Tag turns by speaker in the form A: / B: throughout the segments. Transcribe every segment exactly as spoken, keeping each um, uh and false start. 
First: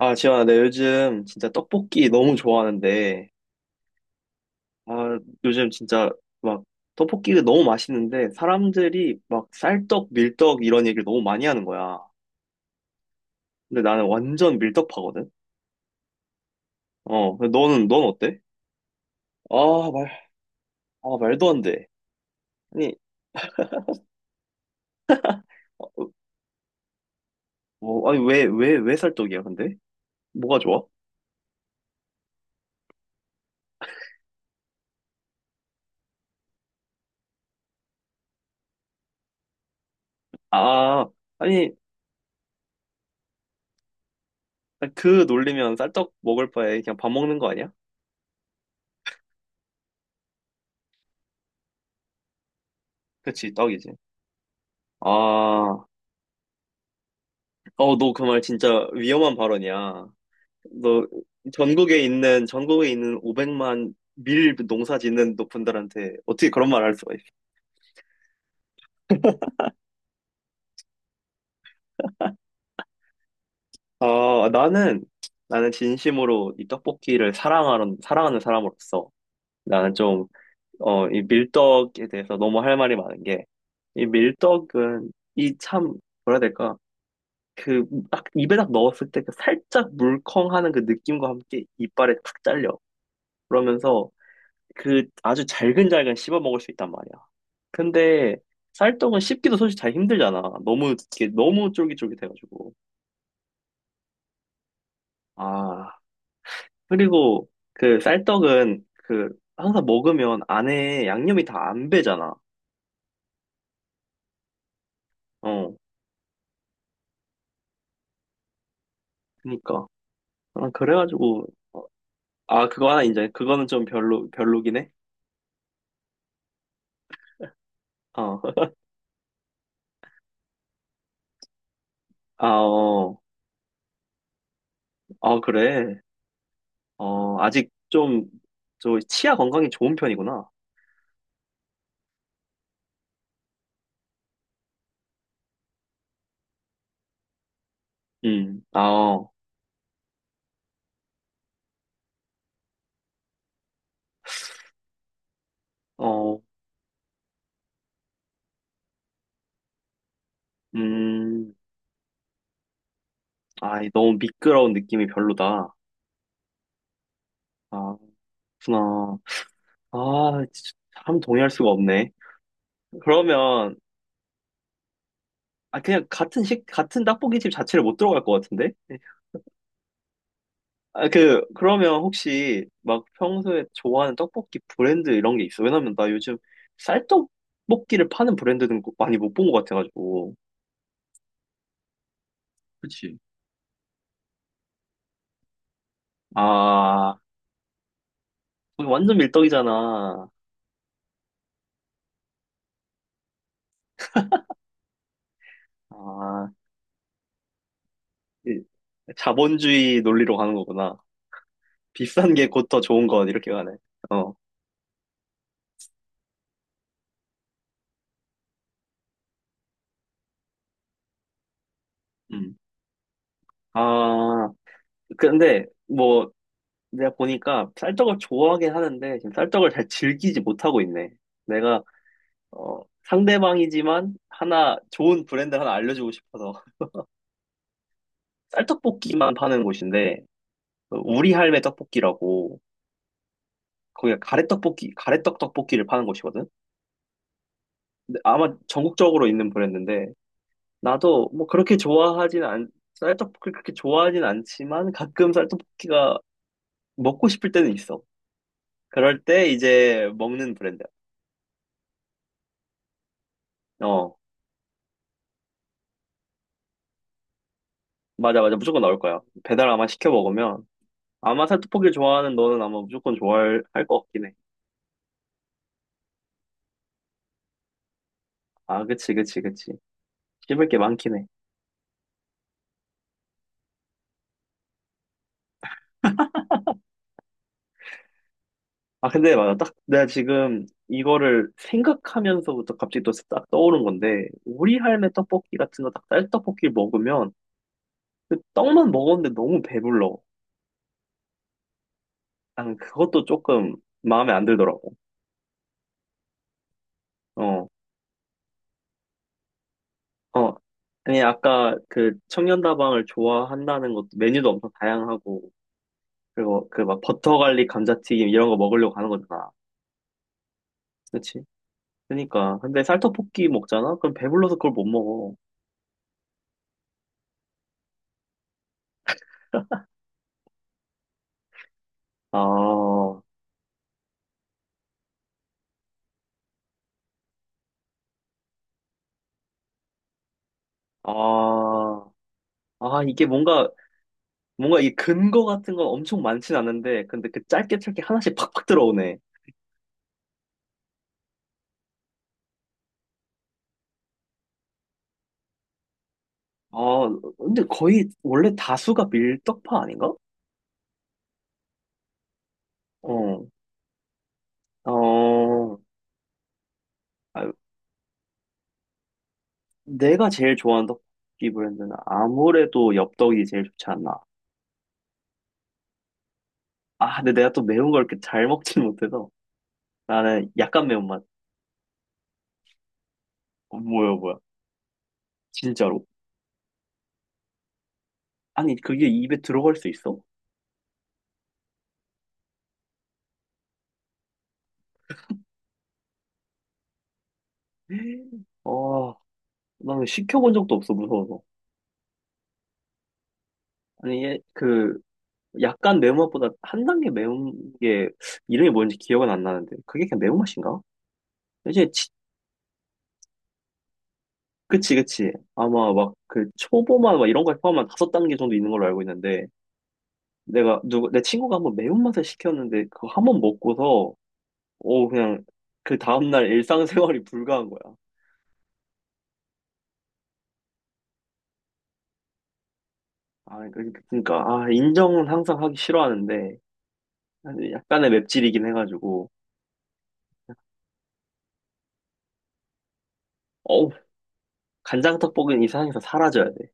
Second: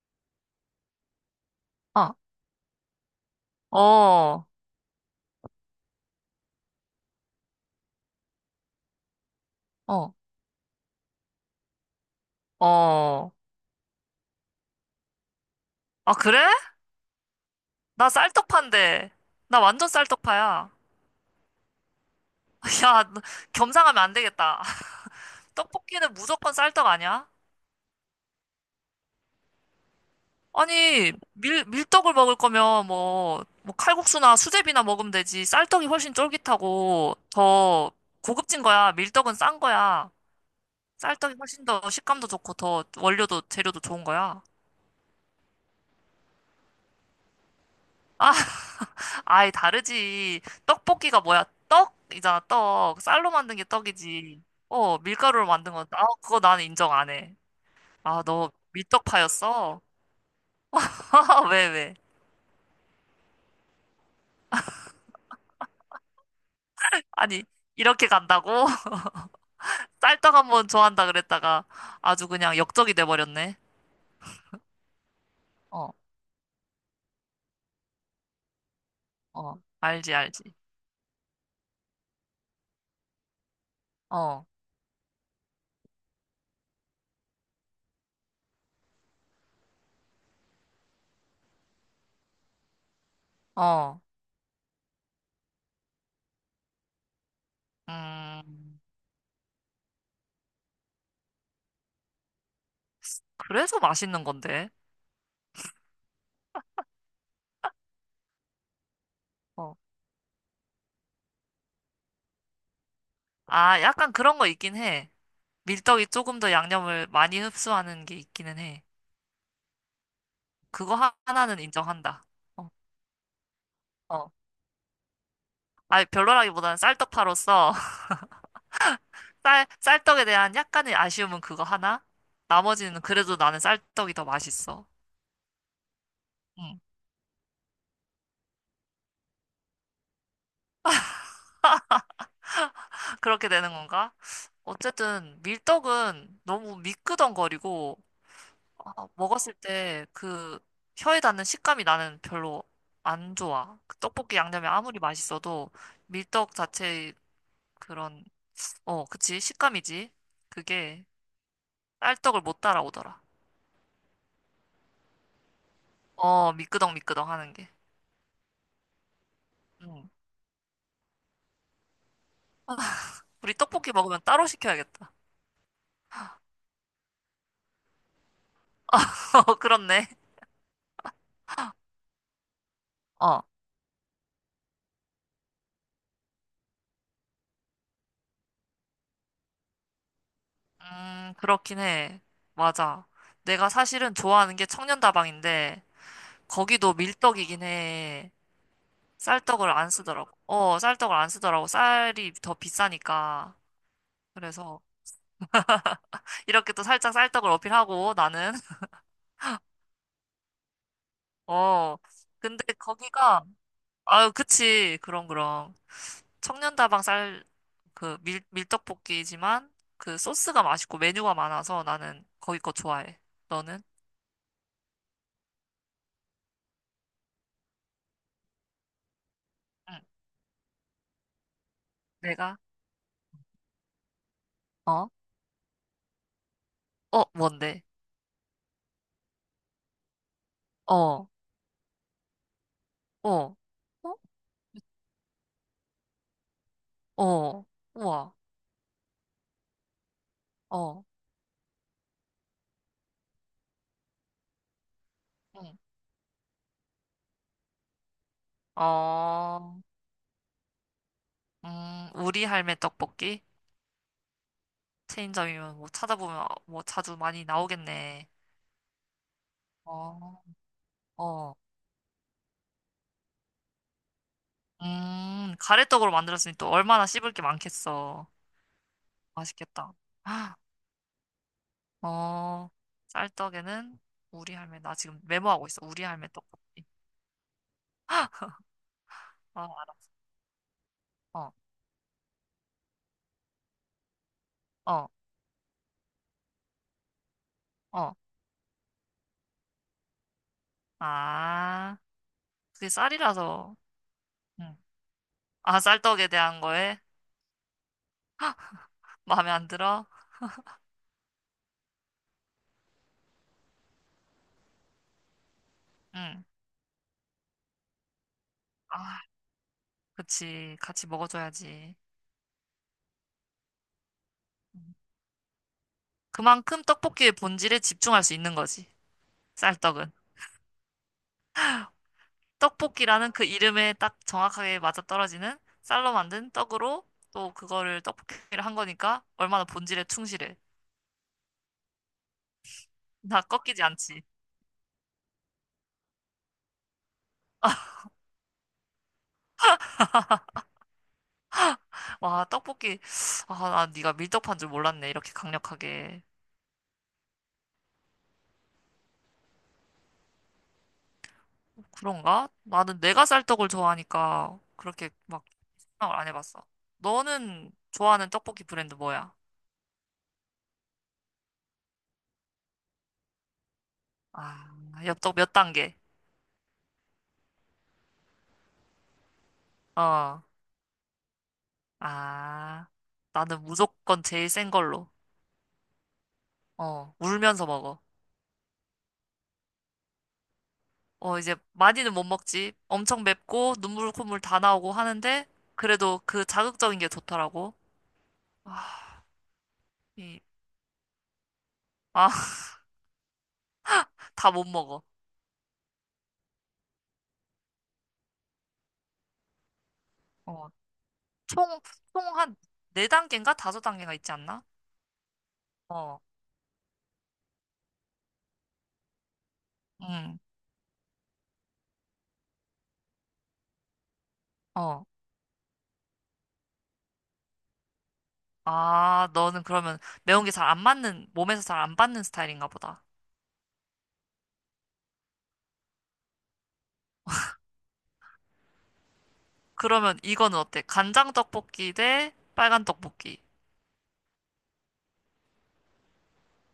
A: 아, 지현아, 내 요즘 진짜 떡볶이
B: 어,
A: 너무 좋아하는데,
B: 어,
A: 아, 요즘 진짜 막 떡볶이가 너무 맛있는데, 사람들이 막 쌀떡,
B: 어.
A: 밀떡 이런 얘기를 너무 많이 하는 거야.
B: 어.
A: 근데 나는 완전 밀떡파거든?
B: 아, 그래?
A: 어, 근데 너는, 넌
B: 나
A: 어때?
B: 쌀떡파인데. 나 완전
A: 아, 말,
B: 쌀떡파야.
A: 아, 말도 안 돼. 아니,
B: 야, 너 겸상하면 안 되겠다.
A: 어,
B: 떡볶이는 무조건 쌀떡 아니야?
A: 뭐, 아니, 왜, 왜, 왜 쌀떡이야, 근데? 뭐가 좋아?
B: 아니, 밀, 밀떡을 먹을 거면 뭐, 뭐 칼국수나 수제비나 먹으면 되지. 쌀떡이 훨씬 쫄깃하고 더 고급진 거야. 밀떡은 싼 거야.
A: 아,
B: 쌀떡이 훨씬
A: 아니,
B: 더 식감도 좋고 더 원료도 재료도 좋은 거야.
A: 그 놀리면 쌀떡 먹을 바에 그냥 밥 먹는 거 아니야?
B: 아, 아예 다르지. 떡볶이가 뭐야? 떡이잖아, 떡. 쌀로
A: 그치,
B: 만든 게
A: 떡이지.
B: 떡이지. 어,
A: 아,
B: 밀가루로 만든 건,
A: 어,
B: 아, 그거 나는 인정 안 해.
A: 너 그
B: 아,
A: 말
B: 너
A: 진짜 위험한
B: 밀떡파였어?
A: 발언이야. 너
B: 왜, 왜?
A: 전국에 있는 전국에 있는 오백만 밀 농사 짓는 너 분들한테 어떻게 그런 말 할 수가 있어?
B: 아니, 이렇게 간다고? 쌀떡 한번 좋아한다 그랬다가 아주 그냥 역적이 돼버렸네.
A: 아, 나는 나는
B: 어,
A: 진심으로 이 떡볶이를 사랑하는 사랑하는 사람으로서
B: 어,
A: 나는
B: 알지,
A: 좀
B: 알지.
A: 어, 이 밀떡에 대해서 너무 할 말이 많은 게, 이
B: 어,
A: 밀떡은 이 참, 뭐라 해야 될까? 그 딱 입에 딱 넣었을 때 그 살짝 물컹하는 그 느낌과 함께 이빨에 탁 잘려.
B: 어,
A: 그러면서 그 아주 잘근잘근 씹어 먹을 수 있단 말이야. 근데
B: 음,
A: 쌀떡은 씹기도 솔직히 잘 힘들잖아. 너무 이게 너무 쫄깃쫄깃해가지고.
B: 그래서 맛있는 건데.
A: 아, 그리고 그 쌀떡은 그
B: 어.
A: 항상 먹으면 안에 양념이 다 안 배잖아.
B: 아, 약간 그런 거 있긴 해.
A: 어,
B: 밀떡이 조금 더 양념을 많이 흡수하는 게 있기는 해.
A: 그니까, 아,
B: 그거 하-
A: 그래가지고,
B: 하나는
A: 어,
B: 인정한다.
A: 아,
B: 어,
A: 그거 하나 인정해. 그거는 좀 별로
B: 어.
A: 별로긴 해.
B: 아니, 별로라기보다는 쌀떡파로서
A: 어.
B: 쌀, 쌀떡에 대한 약간의 아쉬움은 그거 하나?
A: 아,
B: 나머지는
A: 어,
B: 그래도 나는 쌀떡이 더 맛있어.
A: 아, 그래.
B: 음,
A: 어, 아직 좀, 저, 치아 건강이 좋은 편이구나.
B: 그렇게 되는 건가? 어쨌든 밀떡은 너무 미끄덩거리고
A: 음, 아,
B: 아,
A: 어,
B: 먹었을 때 그 혀에 닿는 식감이 나는 별로 안 좋아. 그 떡볶이 양념이 아무리 맛있어도
A: 어,
B: 밀떡 자체의 그런 어, 그치 식감이지. 그게
A: 음.
B: 쌀떡을 못 따라오더라.
A: 아, 너무 미끄러운 느낌이 별로다.
B: 어, 미끄덩 미끄덩 하는 게.
A: 아, 그렇구나.
B: 응.
A: 아, 진짜 참 동의할 수가 없네.
B: 우리
A: 그러면,
B: 떡볶이 먹으면 따로 시켜야겠다.
A: 아, 그냥 같은 식, 같은 떡볶이집 자체를 못 들어갈 것 같은데?
B: 어, 그렇네.
A: 아, 그, 그러면 혹시 막
B: 어.
A: 평소에 좋아하는 떡볶이 브랜드 이런 게 있어? 왜냐면 나 요즘 쌀떡볶이를 파는 브랜드는 거- 많이 못 본 것 같아가지고.
B: 음, 그렇긴 해. 맞아.
A: 그치?
B: 내가 사실은 좋아하는 게 청년다방인데, 거기도
A: 아,
B: 밀떡이긴 해.
A: 거기 완전
B: 쌀떡을 안 쓰더라고.
A: 밀떡이잖아.
B: 어, 쌀떡을 안 쓰더라고. 쌀이 더 비싸니까. 그래서,
A: 아,
B: 이렇게 또 살짝 쌀떡을 어필하고, 나는.
A: 이- 자본주의 논리로 가는 거구나.
B: 어.
A: 비싼 게
B: 근데
A: 곧 더 좋은 건
B: 거기가,
A: 이렇게 가네.
B: 아유,
A: 어.
B: 그치. 그럼, 그럼. 청년다방 쌀, 그 밀, 밀떡볶이지만 그 소스가 맛있고 메뉴가 많아서 나는
A: 음.
B: 거기 거 좋아해. 너는?
A: 아, 근데 뭐, 내가 보니까 쌀떡을 좋아하긴 하는데 지금 쌀떡을 잘
B: 응.
A: 즐기지 못하고 있네. 내가
B: 내가?
A: 어, 상대방이지만 하나
B: 어?
A: 좋은 브랜드 하나 알려주고 싶어서.
B: 어, 뭔데?
A: 쌀떡볶이만 파는 곳인데,
B: 어,
A: 어,
B: 어,
A: 우리 할매 떡볶이라고,
B: 어,
A: 거기가 가래떡볶이, 가래떡 떡볶이를 파는 곳이거든.
B: 어,
A: 근데
B: 우와,
A: 아마 전국적으로 있는 브랜드인데,
B: 어,
A: 나도 뭐 그렇게 좋아하진 않, 쌀떡볶이 그렇게 좋아하진 않지만 가끔
B: 응.
A: 쌀떡볶이가 먹고 싶을 때는 있어. 그럴 때
B: 어,
A: 이제 먹는 브랜드.
B: 음, 우리 할매 떡볶이?
A: 어,
B: 체인점이면 뭐 찾아보면 뭐 자주 많이 나오겠네.
A: 맞아, 맞아. 무조건 나올 거야. 배달 아마 시켜
B: 어,
A: 먹으면. 아마
B: 어,
A: 살떡볶이 좋아하는 너는 아마 무조건 좋아할 것 같긴 해.
B: 음, 가래떡으로 만들었으니 또 얼마나 씹을 게 많겠어.
A: 아, 그치, 그치, 그치.
B: 맛있겠다.
A: 씹을 게 많긴 해.
B: 어, 쌀떡에는 우리 할매, 나 지금 메모하고 있어. 우리 할매 떡볶이.
A: 아, 근데 맞아.
B: 어,
A: 딱
B: 알아.
A: 내가 지금 이거를
B: 어,
A: 생각하면서부터 갑자기 또 딱 떠오른 건데, 우리
B: 어,
A: 할매 떡볶이 같은 거 딱 쌀떡볶이 먹으면
B: 어.
A: 그 떡만 먹었는데 너무 배불러.
B: 아,
A: 나는
B: 그게
A: 그것도 조금
B: 쌀이라서.
A: 마음에 안
B: 응.
A: 들더라고.
B: 아, 쌀떡에 대한 거에
A: 어,
B: 마음에 안 들어?
A: 어. 아니, 아까 그 청년다방을 좋아한다는 것도 메뉴도 엄청 다양하고,
B: 응.
A: 그리고 그 막 버터 갈릭 감자튀김 이런 거 먹으려고 가는
B: 아,
A: 거잖아.
B: 그치. 같이
A: 그치?
B: 먹어줘야지.
A: 그니까. 근데 쌀떡볶이 먹잖아? 그럼 배불러서 그걸
B: 응.
A: 못 먹어.
B: 그만큼 떡볶이의 본질에 집중할 수 있는 거지. 쌀떡은.
A: 아,
B: 떡볶이라는 그 이름에 딱 정확하게 맞아떨어지는 쌀로 만든 떡으로 또 그거를 떡볶이를 한 거니까 얼마나 본질에 충실해.
A: 아, 아, 이게
B: 나
A: 뭔가,
B: 꺾이지 않지.
A: 뭔가 이 근거 같은 건 엄청 많진 않은데, 근데 그 짧게 짧게 하나씩 팍팍 들어오네.
B: 와, 떡볶이. 아, 난 네가 밀떡파인 줄 몰랐네. 이렇게 강력하게.
A: 아, 근데 거의 원래 다수가 밀떡파 아닌가?
B: 그런가? 나는 내가 쌀
A: 어,
B: 떡을 좋아하니까 그렇게 막
A: 어,
B: 생각을 안 해봤어.
A: 아,
B: 너는 좋아하는 떡볶이 브랜드 뭐야?
A: 내가 제일 좋아하는 떡볶이 브랜드는 아무래도 엽떡이 제일 좋지 않나.
B: 아, 엽떡 몇 단계?
A: 아, 근데 내가 또 매운 걸 이렇게 잘 먹지는 못해서
B: 어.
A: 나는 약간 매운맛.
B: 아, 나는
A: 어, 뭐야,
B: 무조건
A: 뭐야.
B: 제일 센 걸로.
A: 진짜로?
B: 어, 울면서 먹어.
A: 아니, 그게 입에 들어갈 수 있어?
B: 어, 이제 많이는 못 먹지. 엄청 맵고 눈물 콧물 다 나오고 하는데 그래도 그 자극적인 게 좋더라고.
A: 어,
B: 아,
A: 나는
B: 이,
A: 시켜본 적도 없어, 무서워서.
B: 아,
A: 아니, 얘,
B: 다 못
A: 그,
B: 먹어.
A: 약간 매운맛보다 한 단계 매운 게 이름이 뭔지 기억은 안 나는데. 그게 그냥
B: 어.
A: 매운맛인가?
B: 총,
A: 이제, 치-
B: 총 한 네단계인가 다섯 단계가 있지 않나?
A: 그치, 그치. 아마 막
B: 어,
A: 그 초보만 막 이런 거에 포함한 다섯 단계 정도 있는 걸로 알고 있는데.
B: 응
A: 내가 누구 내 친구가 한번 매운맛을 시켰는데 그거 한 번 먹고서,
B: 어.
A: 어, 그냥 그 다음날 일상생활이 불가한 거야.
B: 아, 너는 그러면 매운 게 잘 안 맞는, 몸에서 잘 안 받는 스타일인가 보다.
A: 아, 그- 그러니까, 아, 인정은 항상 하기 싫어하는데 약간의 맵찔이긴 해가지고.
B: 그러면 이거는 어때? 간장 떡볶이 대 빨간 떡볶이.
A: 어우, 간장 떡볶이는 이 세상에서 사라져야 돼.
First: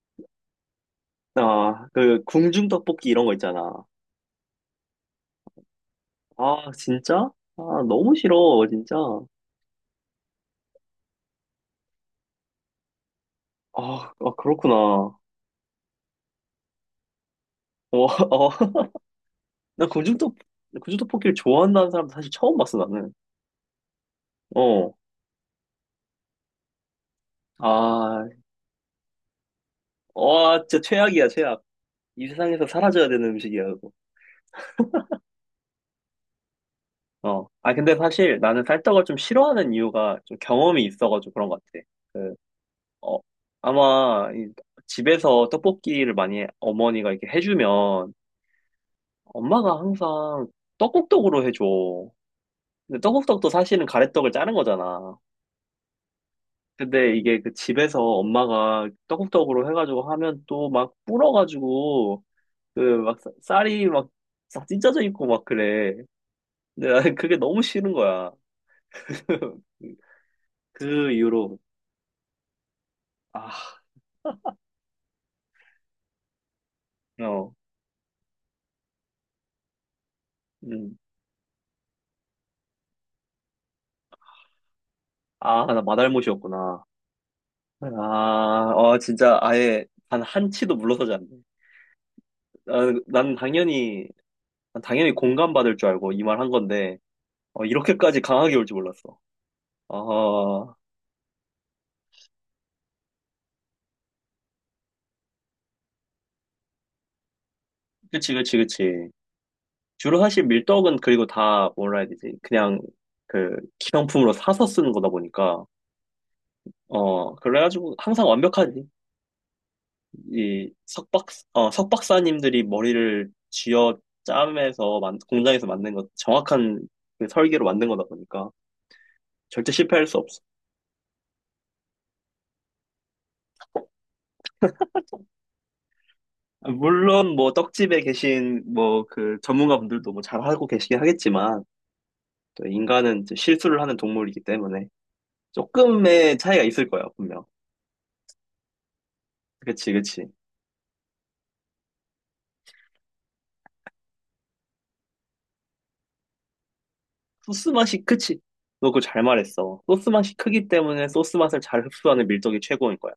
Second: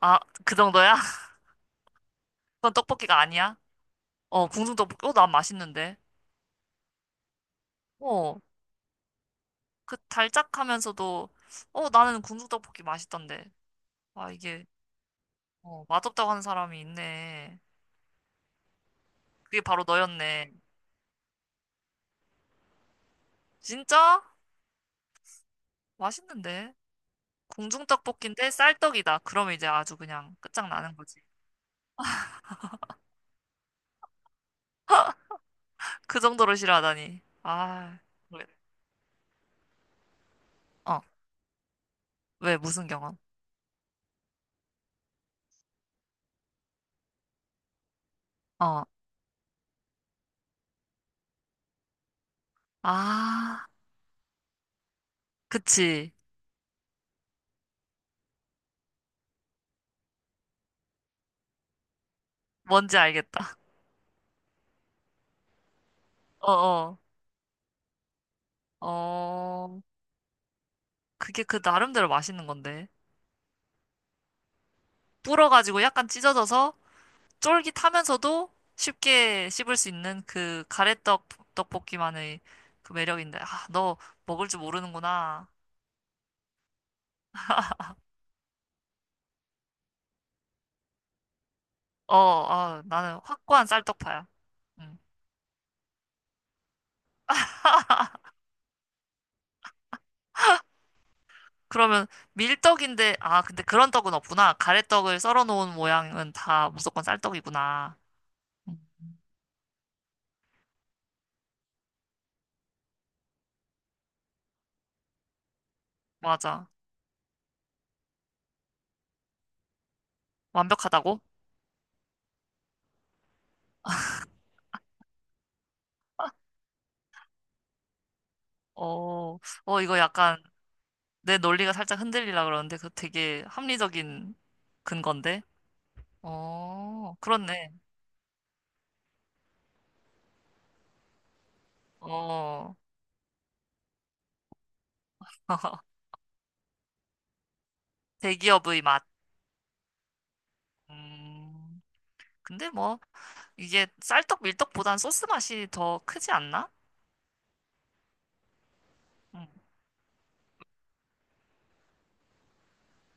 B: 아, 그 정도야?
A: 아, 그 궁중
B: 그건
A: 떡볶이
B: 떡볶이가
A: 이런 거
B: 아니야?
A: 있잖아.
B: 어, 궁중 떡볶이. 어, 난 맛있는데.
A: 아, 진짜? 아, 너무
B: 어,
A: 싫어 진짜.
B: 그 달짝하면서도, 어, 나는 궁중 떡볶이 맛있던데.
A: 아,
B: 아,
A: 아,
B: 이게,
A: 그렇구나. 어.
B: 어, 맛없다고 하는 사람이 있네.
A: 어,
B: 그게 바로
A: 나 궁중 떡
B: 너였네.
A: 궁중 떡볶이를 좋아한다는 사람 사실 처음 봤어 나는.
B: 진짜?
A: 어.
B: 맛있는데.
A: 아,
B: 공중떡볶이인데 쌀떡이다. 그러면 이제 아주 그냥
A: 와, 진짜
B: 끝장나는 거지.
A: 최악이야, 최악. 이 세상에서 사라져야 되는 음식이야, 그거.
B: 그 정도로 싫어하다니.
A: 어. 아, 근데
B: 아,
A: 사실
B: 모르겠-
A: 나는 쌀떡을 좀 싫어하는 이유가 좀 경험이
B: 어,
A: 있어가지고 그런 것 같아. 그,
B: 왜, 무슨 경험?
A: 어, 아마 이 집에서 떡볶이를 많이 어머니가 이렇게 해주면,
B: 어,
A: 엄마가 항상 떡국떡으로 해줘. 근데 떡국떡도
B: 아,
A: 사실은 가래떡을 짜는 거잖아.
B: 그치.
A: 근데 이게 그 집에서 엄마가 떡국떡으로 해가지고 하면 또 막 불어가지고 그
B: 뭔지
A: 막
B: 알겠다.
A: 쌀이 막 싹 찢어져 있고 막 그래.
B: 어,
A: 근데
B: 어,
A: 나는 그게 너무 싫은 거야.
B: 어,
A: 그
B: 그게
A: 이후로,
B: 그 나름대로 맛있는 건데.
A: 아,
B: 불어가지고 약간 찢어져서
A: 어,
B: 쫄깃하면서도 쉽게 씹을 수 있는 그
A: 음.
B: 가래떡 떡볶이만의 그 매력인데. 아, 너 먹을 줄 모르는구나.
A: 아, 나 마달못이었구나. 아, 어, 진짜 아예 단 한 치도 물러서지 않네.
B: 어, 어,
A: 나는,
B: 나는
A: 난
B: 확고한
A: 당연히,
B: 쌀떡파야.
A: 난
B: 음.
A: 당연히 공감받을 줄 알고 이 말 한 건데, 어, 이렇게까지 강하게 올 줄 몰랐어. 아,
B: 그러면 밀떡인데, 아, 근데 그런 떡은 없구나. 가래떡을 썰어 놓은 모양은 다 무조건 쌀떡이구나.
A: 그치, 그치,
B: 음,
A: 그치. 주로 사실 밀떡은, 그리고 다 뭐라 해야 되지? 그냥 그 기성품으로 사서 쓰는 거다 보니까,
B: 맞아.
A: 어, 그래가지고 항상 완벽하지. 이
B: 완벽하다고?
A: 석박, 어, 석박사님들이 머리를 쥐어 짜면서, 만, 공장에서 만든 것, 정확한 그 설계로 만든 거다 보니까
B: 어,
A: 절대
B: 어, 이거
A: 실패할 수 없어.
B: 약간 내 논리가 살짝 흔들리라 그러는데, 그 되게 합리적인 근건데?
A: 아,
B: 어,
A: 물론 뭐
B: 그렇네.
A: 떡집에 계신 뭐 그 전문가분들도 뭐 잘하고 계시긴 하겠지만, 또
B: 어,
A: 인간은 이제 실수를 하는 동물이기 때문에 조금의 차이가 있을 거야, 분명.
B: 대기업의 맛.
A: 그치, 그치.
B: 음, 근데 뭐, 이게 쌀떡 밀떡보단 소스 맛이 더 크지 않나?
A: 소스 맛이 크지. 너 그거 잘
B: 음,
A: 말했어. 소스 맛이 크기 때문에 소스 맛을 잘 흡수하는 밀떡이 최고인 거야.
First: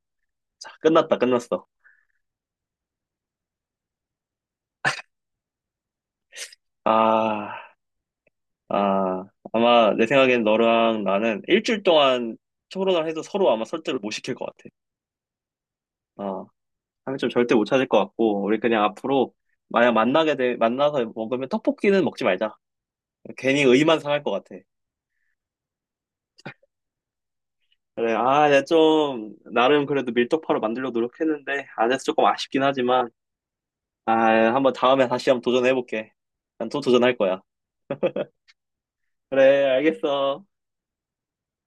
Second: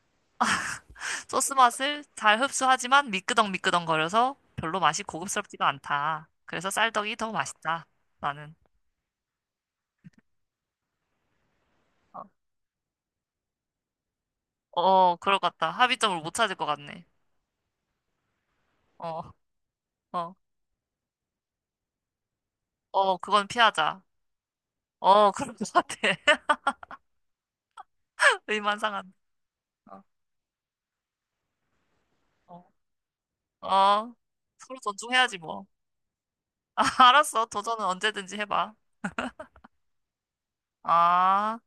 A: 자, 끝났다,
B: 소스
A: 끝났어.
B: 맛을 잘 흡수하지만 미끄덩미끄덩거려서 별로 맛이 고급스럽지가 않다. 그래서 쌀떡이 더
A: 아.
B: 맛있다. 나는.
A: 아, 아마 내 생각엔 너랑 나는 일주일
B: 어,
A: 동안 토론을 해도 서로 아마 설득을 못 시킬 것 같아.
B: 어, 그럴 것 같다. 합의점을 못
A: 아,
B: 찾을 것 같네.
A: 한점 절대 못 찾을 것 같고, 우리 그냥
B: 어,
A: 앞으로 만약
B: 어,
A: 만나게 돼, 만나서 먹으면 떡볶이는 먹지 말자.
B: 어, 그건
A: 괜히 의만
B: 피하자.
A: 상할 것 같아.
B: 어, 그럴 것 같아.
A: 그래, 아, 내가
B: 의만 상한.
A: 좀, 나름
B: 어,
A: 그래도 밀떡파로 만들려고 노력했는데, 안 돼서 조금 아쉽긴
B: 어,
A: 하지만, 아,
B: 어.
A: 한번
B: 서로
A: 다음에 다시
B: 존중해야지
A: 한번
B: 뭐.
A: 도전해볼게. 난 또 도전할 거야.
B: 알았어. 도전은 언제든지 해봐.
A: 그래, 알겠어.
B: 아.